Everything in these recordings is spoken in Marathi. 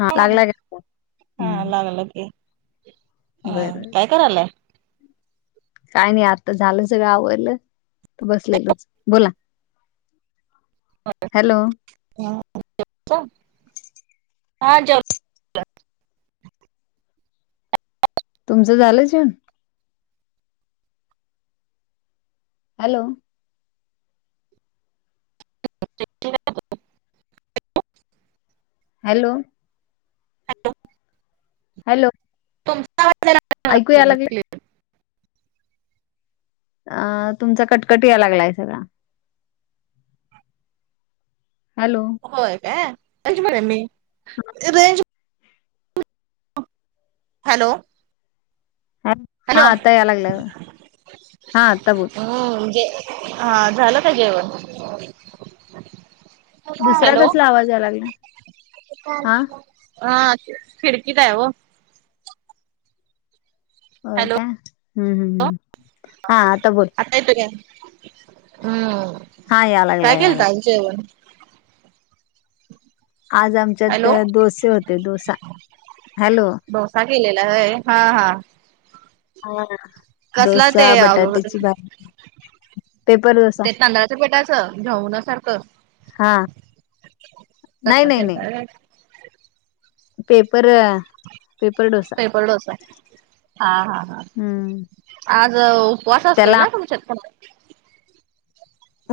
हा हो लागला का फोन? हा, हम्म लागला कि बरं काय करालाय? काय नाही, आता झालं सगळच आवरलं तर बसलोयचं बोला. हॅलो! हा जेवला? हा जेव तुमचं झालं जेवण? हॅलो! हॅलो! हॅलो! हॅलो! तुमचा आवाज जरा ऐकू या अडकतो, लागले क्लिअर अ तुमचा कटकट याय लागलाय सगळा. हॅलो! होय, काय [unintelligible] मी रेंज हॅलो! हा, हॅलो आता याय लागलाय हा आता बोल. हो म्हणजे, झाल का जेवण? दुसरा हॅलो! कसला आवाज याय लागला हा हा खिडकीत हाय ओ. होय हॅलो काय, हम्म हम्म हा आता बोल. देतो घ्या, हम, हा या लागला काय या लागला केलता [unintelligible] जेवण? आज आमच्यात हॅलो डोसे होते डोसा हँलो! डोसा केलेला होय हा हा. हा कसला ते डोसा, बटाट्याची भाजी पेपर डोसा. ते तांदळाच्या पिठाचं घावना सारखं. हा तस नाही नाही नाही केलता होय. पेपर - - पेपरडोसा. हा, हा, हा. हम्म आज उपवास असतोय त्याला ना तुमच्यात पण?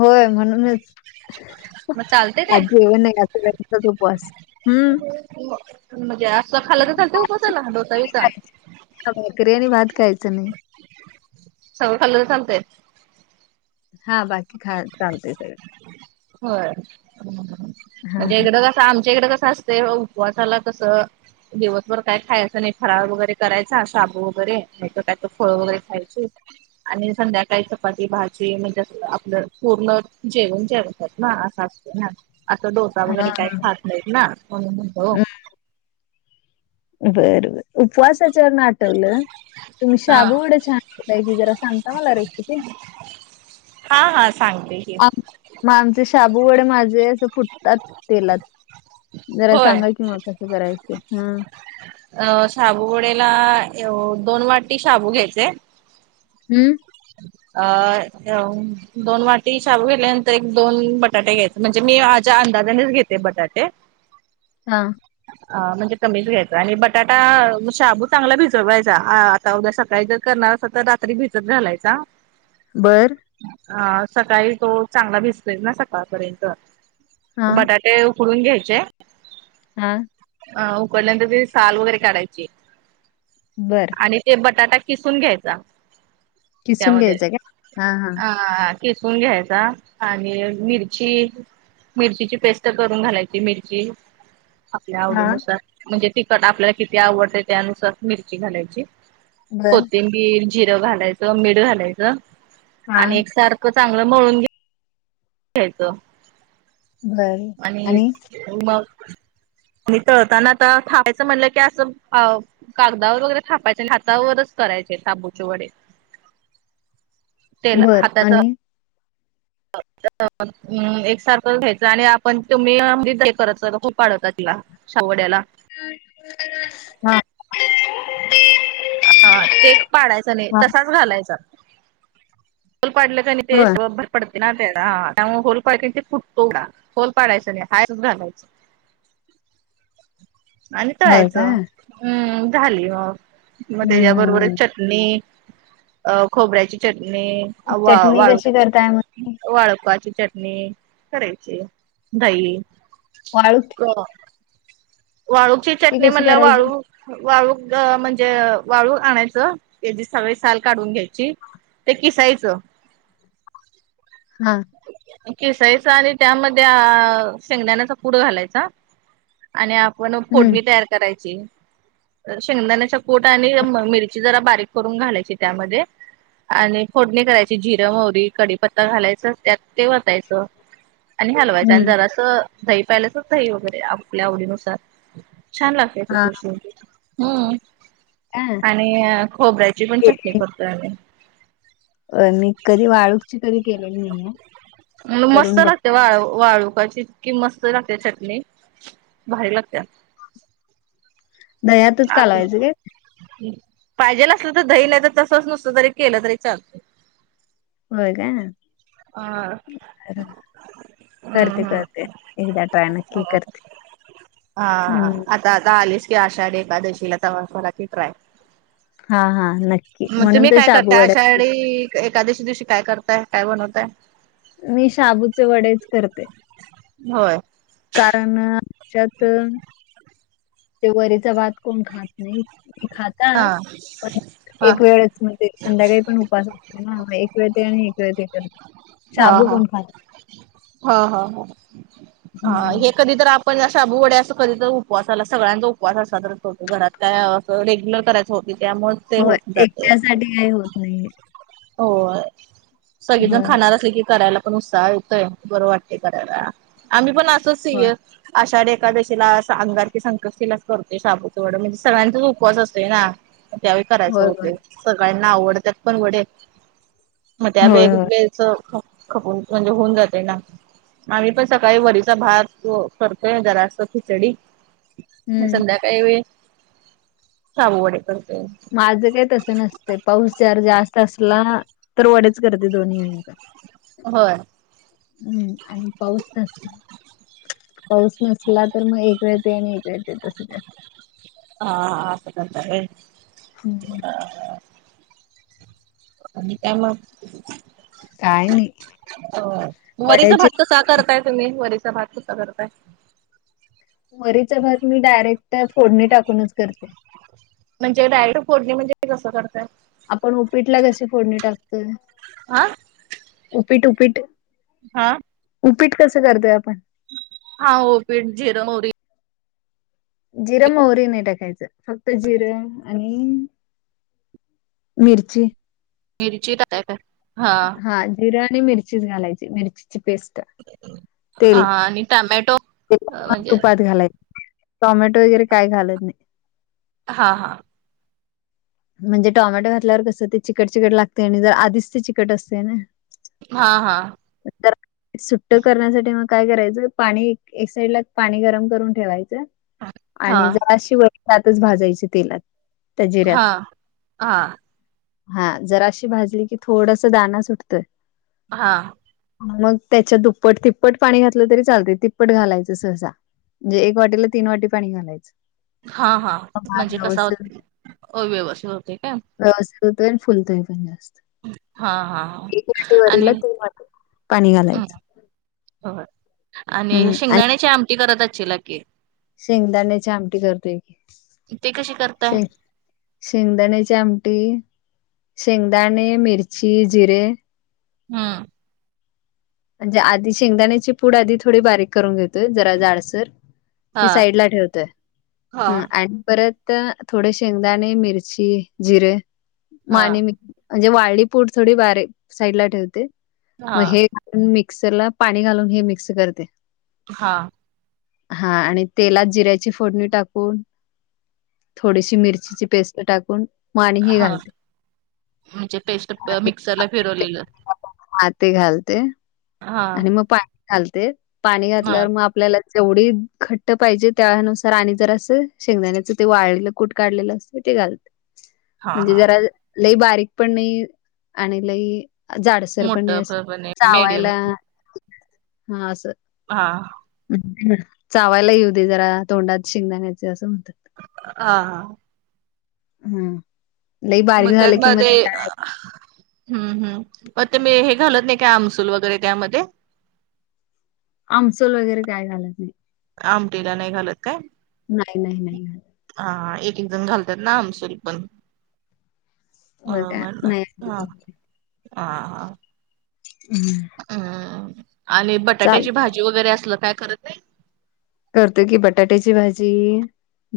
होय. म्हणूनच मग चालते ते आज जेवण नाही. सगळ्याचाच उपवास. हम्म म म्हणजे असं खाल्ल तर चालतयं भाजी उपसायला नाही डोसाबीसा. खायची भाकरी आणि भात खायचं नाही. सगळं खाल्लतर चालतयं. हा. बाकी खायाला चालतय सगळं. होय. म्हणजे हा इकड आमच्याकड कसं असतयं. उपवासाला कसं दिवसभर काय खायचं नाही. फराळ वगैरे करायचा. शाबू वगैरे नाहीतर कायतर फळ वगैरे खायची. आणि संध्याकाळी चपाती, भाजी म्हणजे आपलं पूर्ण जेवण जेवायचं. असं असत ना. असं डोसा हा वगैरे काही खात नाहीत ना. म्हणुन म्हंटलं ओ. बरं. बरं. उपवासच वरन आठवलं तुम्ही हा शाबू वड छान करतायं की जरा सांगता मला रेसीपी. हा. हा. सांगते की. आम मग आमचे शाबू वडे माझे अस फुटतात तेलात. जरा होय सांगा कि मग कसं करायचं ते. ह. अ साबु वडेला य दोन वाटी शाबू घ्यायचे. हम्म. अ दोन वाटी शाबू घेल्यानंतर एक, दोन बटाटे घ्यायचे. म्हणजे मी माझ्या अंदाजानेच घेते बटाटे. हा. म्हणजे कमीच घ्यायच आणि बटाटा शाबू चांगला भिजवायचा. आता उद्या सकाळी जर करणार अस तर रा - - त्री भिजत घालायचा. बरं. अ सकाळी तो चांगला भिजतो ना सकाळपर्यंत. हा बटाट - - ते उकडून घ्यायचे. हा. अ उकडल्यानंतर तेजीसाल वगैरे काढायची. बरं. आणि ते बटाटा किसून घ्यायचा. किसून त्यामध्ये घ्यायचं का? हा हा. अ किसून घ्यायचा आणि मिरची - - मिरचीची पेस्ट करून घालायची. मिरची - - आपल्या हा. आवडीनुसार म्हणजे तिखट आपल्याला किती आवडते त्यानुसार मिरची घालायची. बर. कोथिंबीर, जिरं घालायचं. मीठ घालायचं हा. आणि एक सार - - ख चांगल मळून घ्या यच आणि मग. आणि तळताना आता थांपायचं म्हणलं की असं कागदावर वगैरे थापायचे नाही. हातावरच करायचे शाबुचे वडे. बरं. आणि [unintelligible] हम एकसारखं घ्यायचं आणि आपण तुम्ही [unintelligible] शाबु वड्याला. हा [inaudible] ह ते पाडायच नाही हा. तसाच घालायचा. होल पाडल - - क होय. तेेस वर [unintelligible] पडते ना त्याला त्यामुळे होल पाड ते फुटतो वडा होल पाडायचां नाही हाय असचं घालायच. आणि होय का? तळायचं अम् झाली म. मग हम्म हम्म त्याच्याबरोबरच हम्म. एक - - चटणी अ खोबऱ्याची चटणी, वा चटणी कशी करताय मग? वाळूक वाळपाची चटणी करायची दही वाळुक वाळूची ती चटणी कशी म्हणलं करायची? वाळू वाळूक म्हणजे वाळूक आणायचं त्याची सगळी साल काढून घ्यायची ते किसायचं हा केिसायचा आणि त्यामध्ये शेंगदाण्याचा कुट घालायचा आणि आपण हम्म. फोडणी तयार करायची शेंगदाण्याच्या कुट आणि मिरची जरा बारीक करून घालायची त्यामध्ये आणि फोडणी करायची जिरं मोरी कडीीपत्ता घालायचं त्यात ते वतायचं आणि हलवायचं आणि हम्म. जरासं दही पाहिल्याचच दही वगैरे आपल्या आवडीनुसार छान लागत हा ् का? आणि खोबऱ्याची पण चटणी केली. करतो ह अ मी कधी वाळू [unintelligible] तरी आहे [unintelligible] म मस्त लागते वाळू वाळूकची कि मस्त लागते चटणी भारी लागते दह्यातच आ कालवायचं काय? पाहिजेल नसलं तर दही नाही तर तसच नुसत तरी केलं तरी चालत हो काय अ करते हम्म हम्म. करते एकदा ट्राय नक्की करते हा हम्म. आता आता आलीस की आशाढी एकादशीला तरा क ट्राय हा हा नक्की म्हणून तर शाबू वड्यात री एकादशी दिवशी काय करताय काय बनवताय मी शाबूचे वडेच करते होय कारण च्यातुन ते वरीचा भात कोण खात नाही हा खातात पण हा एक वेळ म्हणजे संध्याकाळी पण उपावास असते ना एक वेळ ते आणि एक वेळ ते करत साबू कोण खात हो हा हम्म हे कधी तर आप पण शाबूवड्या असं कधी तर उपवासा आला सगळ्यांचा उपवास असला तर घरात काय रेग्युलर करायचं होते त्यामुळे ते हो होत एकट्यासाठी काही होत नाही हो सगळेजण होय खाणार असले की करायला ण उत्साह येतय बरं वाटते करायला आम्ही पण असच होय आषाढ्या एकादशीला अंगारकी संकष्टीलाच करतोय शाबूचे वड म्हणजे सगळ्यांचाच उपवास असतोय ना त्यावेळी करायचं होय होय होते सगळ्यांना आवडत्यात पण वडे मग त्या वेळ होय होय वेळच खपून म्हणजे होऊन जाते ना आम्ही पण सकाळी वरीचा भात करतोय जरास्त खिचडी आणि हम्म संध्याकाळी व साबू वडे करतेय माझं काही तसं नसतय पाऊस जर जास्त असला तर वडेच करते दोन्ही वेळीवर होय हम्म आणि पाऊस नसला पाऊस नसला तर मग एक वेळ ते आणि एक वेळ ते तसं ते हा असं करता होय हम् ह [unintelligible] आणि त्या मग काय नाही वरीचा वड्याची भात [unintelligible] कसा करताय तुम्ही वरीचा भात कसा करताय वरीचा भात मी डायरेक्ट फोडणी टाकूनच करते म्हणजे, डायरेक्ट फोडणी म्हणजे, ते कसं करताय? आपण उपीटला कशी? फोडणी टाकतोय. [unintelligible] उपीट, उपीट. हा. उपीट कसं करताय आपण? हा, उपीट जिरं, महूरी जिरं -महूरी नाही टाकायचं. फक्त जिरं आणि मिरची. मिरची [unintelligible] काय. हा. हा, जिरं आणि मिरचीच घालायची. मिरचीची पेस्ट [inaudible] हा तेल आणि टोमॅटो, म्हणजे घालाय. टोमॅटो वगैरे काय घालत नाही. हां हां. म्हणजे टोमॅटो घातल्यावर, कसं ते चिकट- चिकट लागतंय आणि जर आधीच ते चिकट असते ना. हा, हा. तर सुट्ट करण्यासाठी मग काय करायचं. पाणी, एक साइड ला पाणी गरम करून ठेवायचं. हा आणि जराशी [unintelligible] भाजायची तेलात. त्या जिऱ्यात हा, हा. हा जराशी भाजली की, थोडस दाणा सुटतंय. हा. मग त्याच्या दुप्पट, तिप्पट पाणी घातलं तरी चालतय. तिप्पट घालायचं सहसा. म्हणजे एक वाटीला, तीन वाटी पाणी घालायचं. हा, हा. मग भात म्हणजे कसा व्यवस्थित अ व्यवस्थित होते काय? व्यवस्थित होतोय अन् फुलतोय पण जास्त. हा हा हा एक [unintelligible] तीन आणि वाटी पाणी घालायचं. होय. आणि शेंगदाण्याची आमटी करत असचीला की? शेंगदाण्याची आमटी करतोय की ते कशी करताय? शेंग शेंगदाण्याची आमटी. शेंगदाणे, मिरची, जिरे. हम्म. म्हणजे आधी शेंगदाण्याची पूड, आधी थोडी बारीक करून घेतोय, जरा जाडसर. हा ती साईडला ठेवतोय. हा हम्म. आणि परत तर थोडे शेंगदाणे, मिरची, जिरं [unintelligible] हा म्हणजे वाळी पूड थोडी बारीेक, साईड ला ठेवते. हा मग हे मिक्सर ला पाणी घालून, हे मिक्स करते. हा. हा, आणि तेलात जिऱ्याची फोडणी टाकून थोडीशी मिरचीची पेस्ट टाकून मग आणि हे हा, घालते. म्हणजे पेस्ट प मिक्सरला फिरवलेलं. हा ते घालते. हा आणि मग पाणी घालते. पाणी हा घातल्यावर मग आप आपल्याला जेवढी घट्ट पाहिजे, त्यानुसार आणि जर असं, शेंगदाण्याच ते वाळलेलं कूट काढलेलं अस ते घालत. हा म्हणजे हा. जरा, लई बारीक पण नाही, आणि लई जाडसर पण मोठं नाही. नाही मीडियम चावायला, हा असं. हा. [unintelligible] चावायला येऊ दे जरा, तोंडात शेंगदाण्याचे असं म्हणतात. [inaudible] हा, हा. हम्म. मग त्यातमध्ये [unintelligible] हं, हं. मग ते मी हे घालत नाही काय, आमसूल वगैरे त्यामध्ये. आमसुल वगैरे काय घालत नाही. आमटीला नाही घालत काय? नाही नाही नाही! हा एक एक जण घालतात ना आमसुल पण! होय का? बरोबर ना नाही. हा हा हा! [unintelligible] आणि बटाट्याची चालतंय. भाजी वगैरे असलं काय करत नाही? करते की बटाट्याची भाजी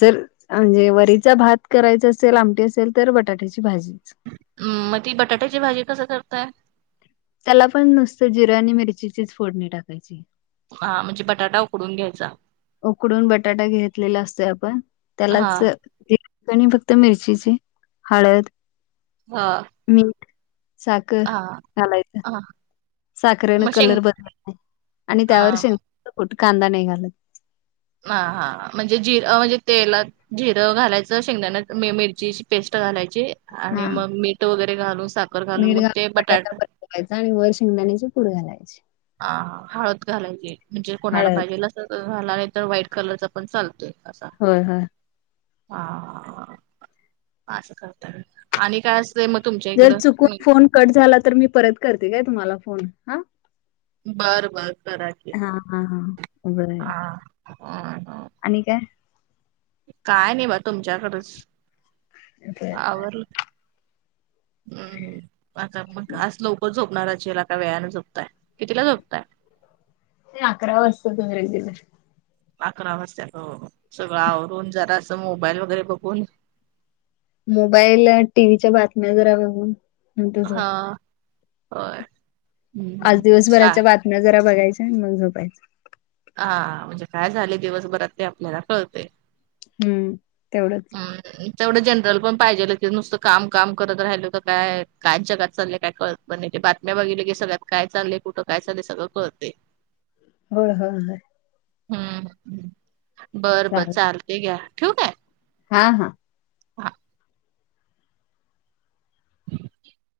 जर म्हणजे वरीचा भात करायचा असेल आमटी असेल तर बटाट्याची भाजी. हम् मग ती बटाट्याची भाजी कसं करताय? त्याला पण नुसतं जिरं आणि मिरचीचीच फोडणी टाकायची. हा म्हणजे बटाटा उकडून घ्यायचा? उकडून बटाटा घेतलेला असतो आपण हा त्यालाच आणि फक्त मिरचीची हळद हा मीठ साखर हा घालायचं. हा साखरेन मग शेंग कलर बनत नाही आणि हा त्यावर शेंगदाण्याचं कूट, कांदा नाही घालत. ह हा म्हणजे जिर म्हणजे तेलात जिरं घालायचं शेंगदाण्यात मिरचीची पेस्ट घालायची आणि हा मग मीठ वगैरे घालून साखर घालून मग ते बटाटा घालायचं आणि वर शिंगदाण्याचे पुढ घालायची. ह हळद घालायची म्हणजे कोणाला हळद पाहिजल झाला नाही तर व्हाईट कलरचा पण चालतोय असा. होय होय. हा असं करत म आणि काय अस म तुमच्या जर इकडं चुकून फोन कट झाला तर मी परत करते काय तुम्हाला फोन हा? बर बर करा की. हा हा हा बरं आणि काय? काय नाही बा तुमच्याकडच बर बर आवरल हम् आता मग आज लवकर झोपणार अशीला, का वेळानं झोपताय, कितीला झोपताय? ते अकरा वाजता अकरा वाजतात सगळं आवरून जरा असं मोबाईल वगैरे बघून मोबाईल टीव्हीच्या बातम्या जरा बघून नंतर हा होय झोपतो. आज हम्म सा दिवसभराच्या बातम्या जरा बघायचा आणि मग झोपायच. हा म्हणजे काय झाले दिवसभरात ते आपल्याला कळतय. हम्म तेवढंच! तेवढं जनरल पण पाहिजेल की नुसतं काम काम करत राहिल तर काय काय जगात चाललंय काय कळत पण नाही ते बातम्या बघितल्या की सगळ्यात काय चाल कुठं काय चाल सगळंतय. होय होय होय. हम्म! बरं बर चालेल चालते घ्या ठेऊ काय? हा हा! [inaudible]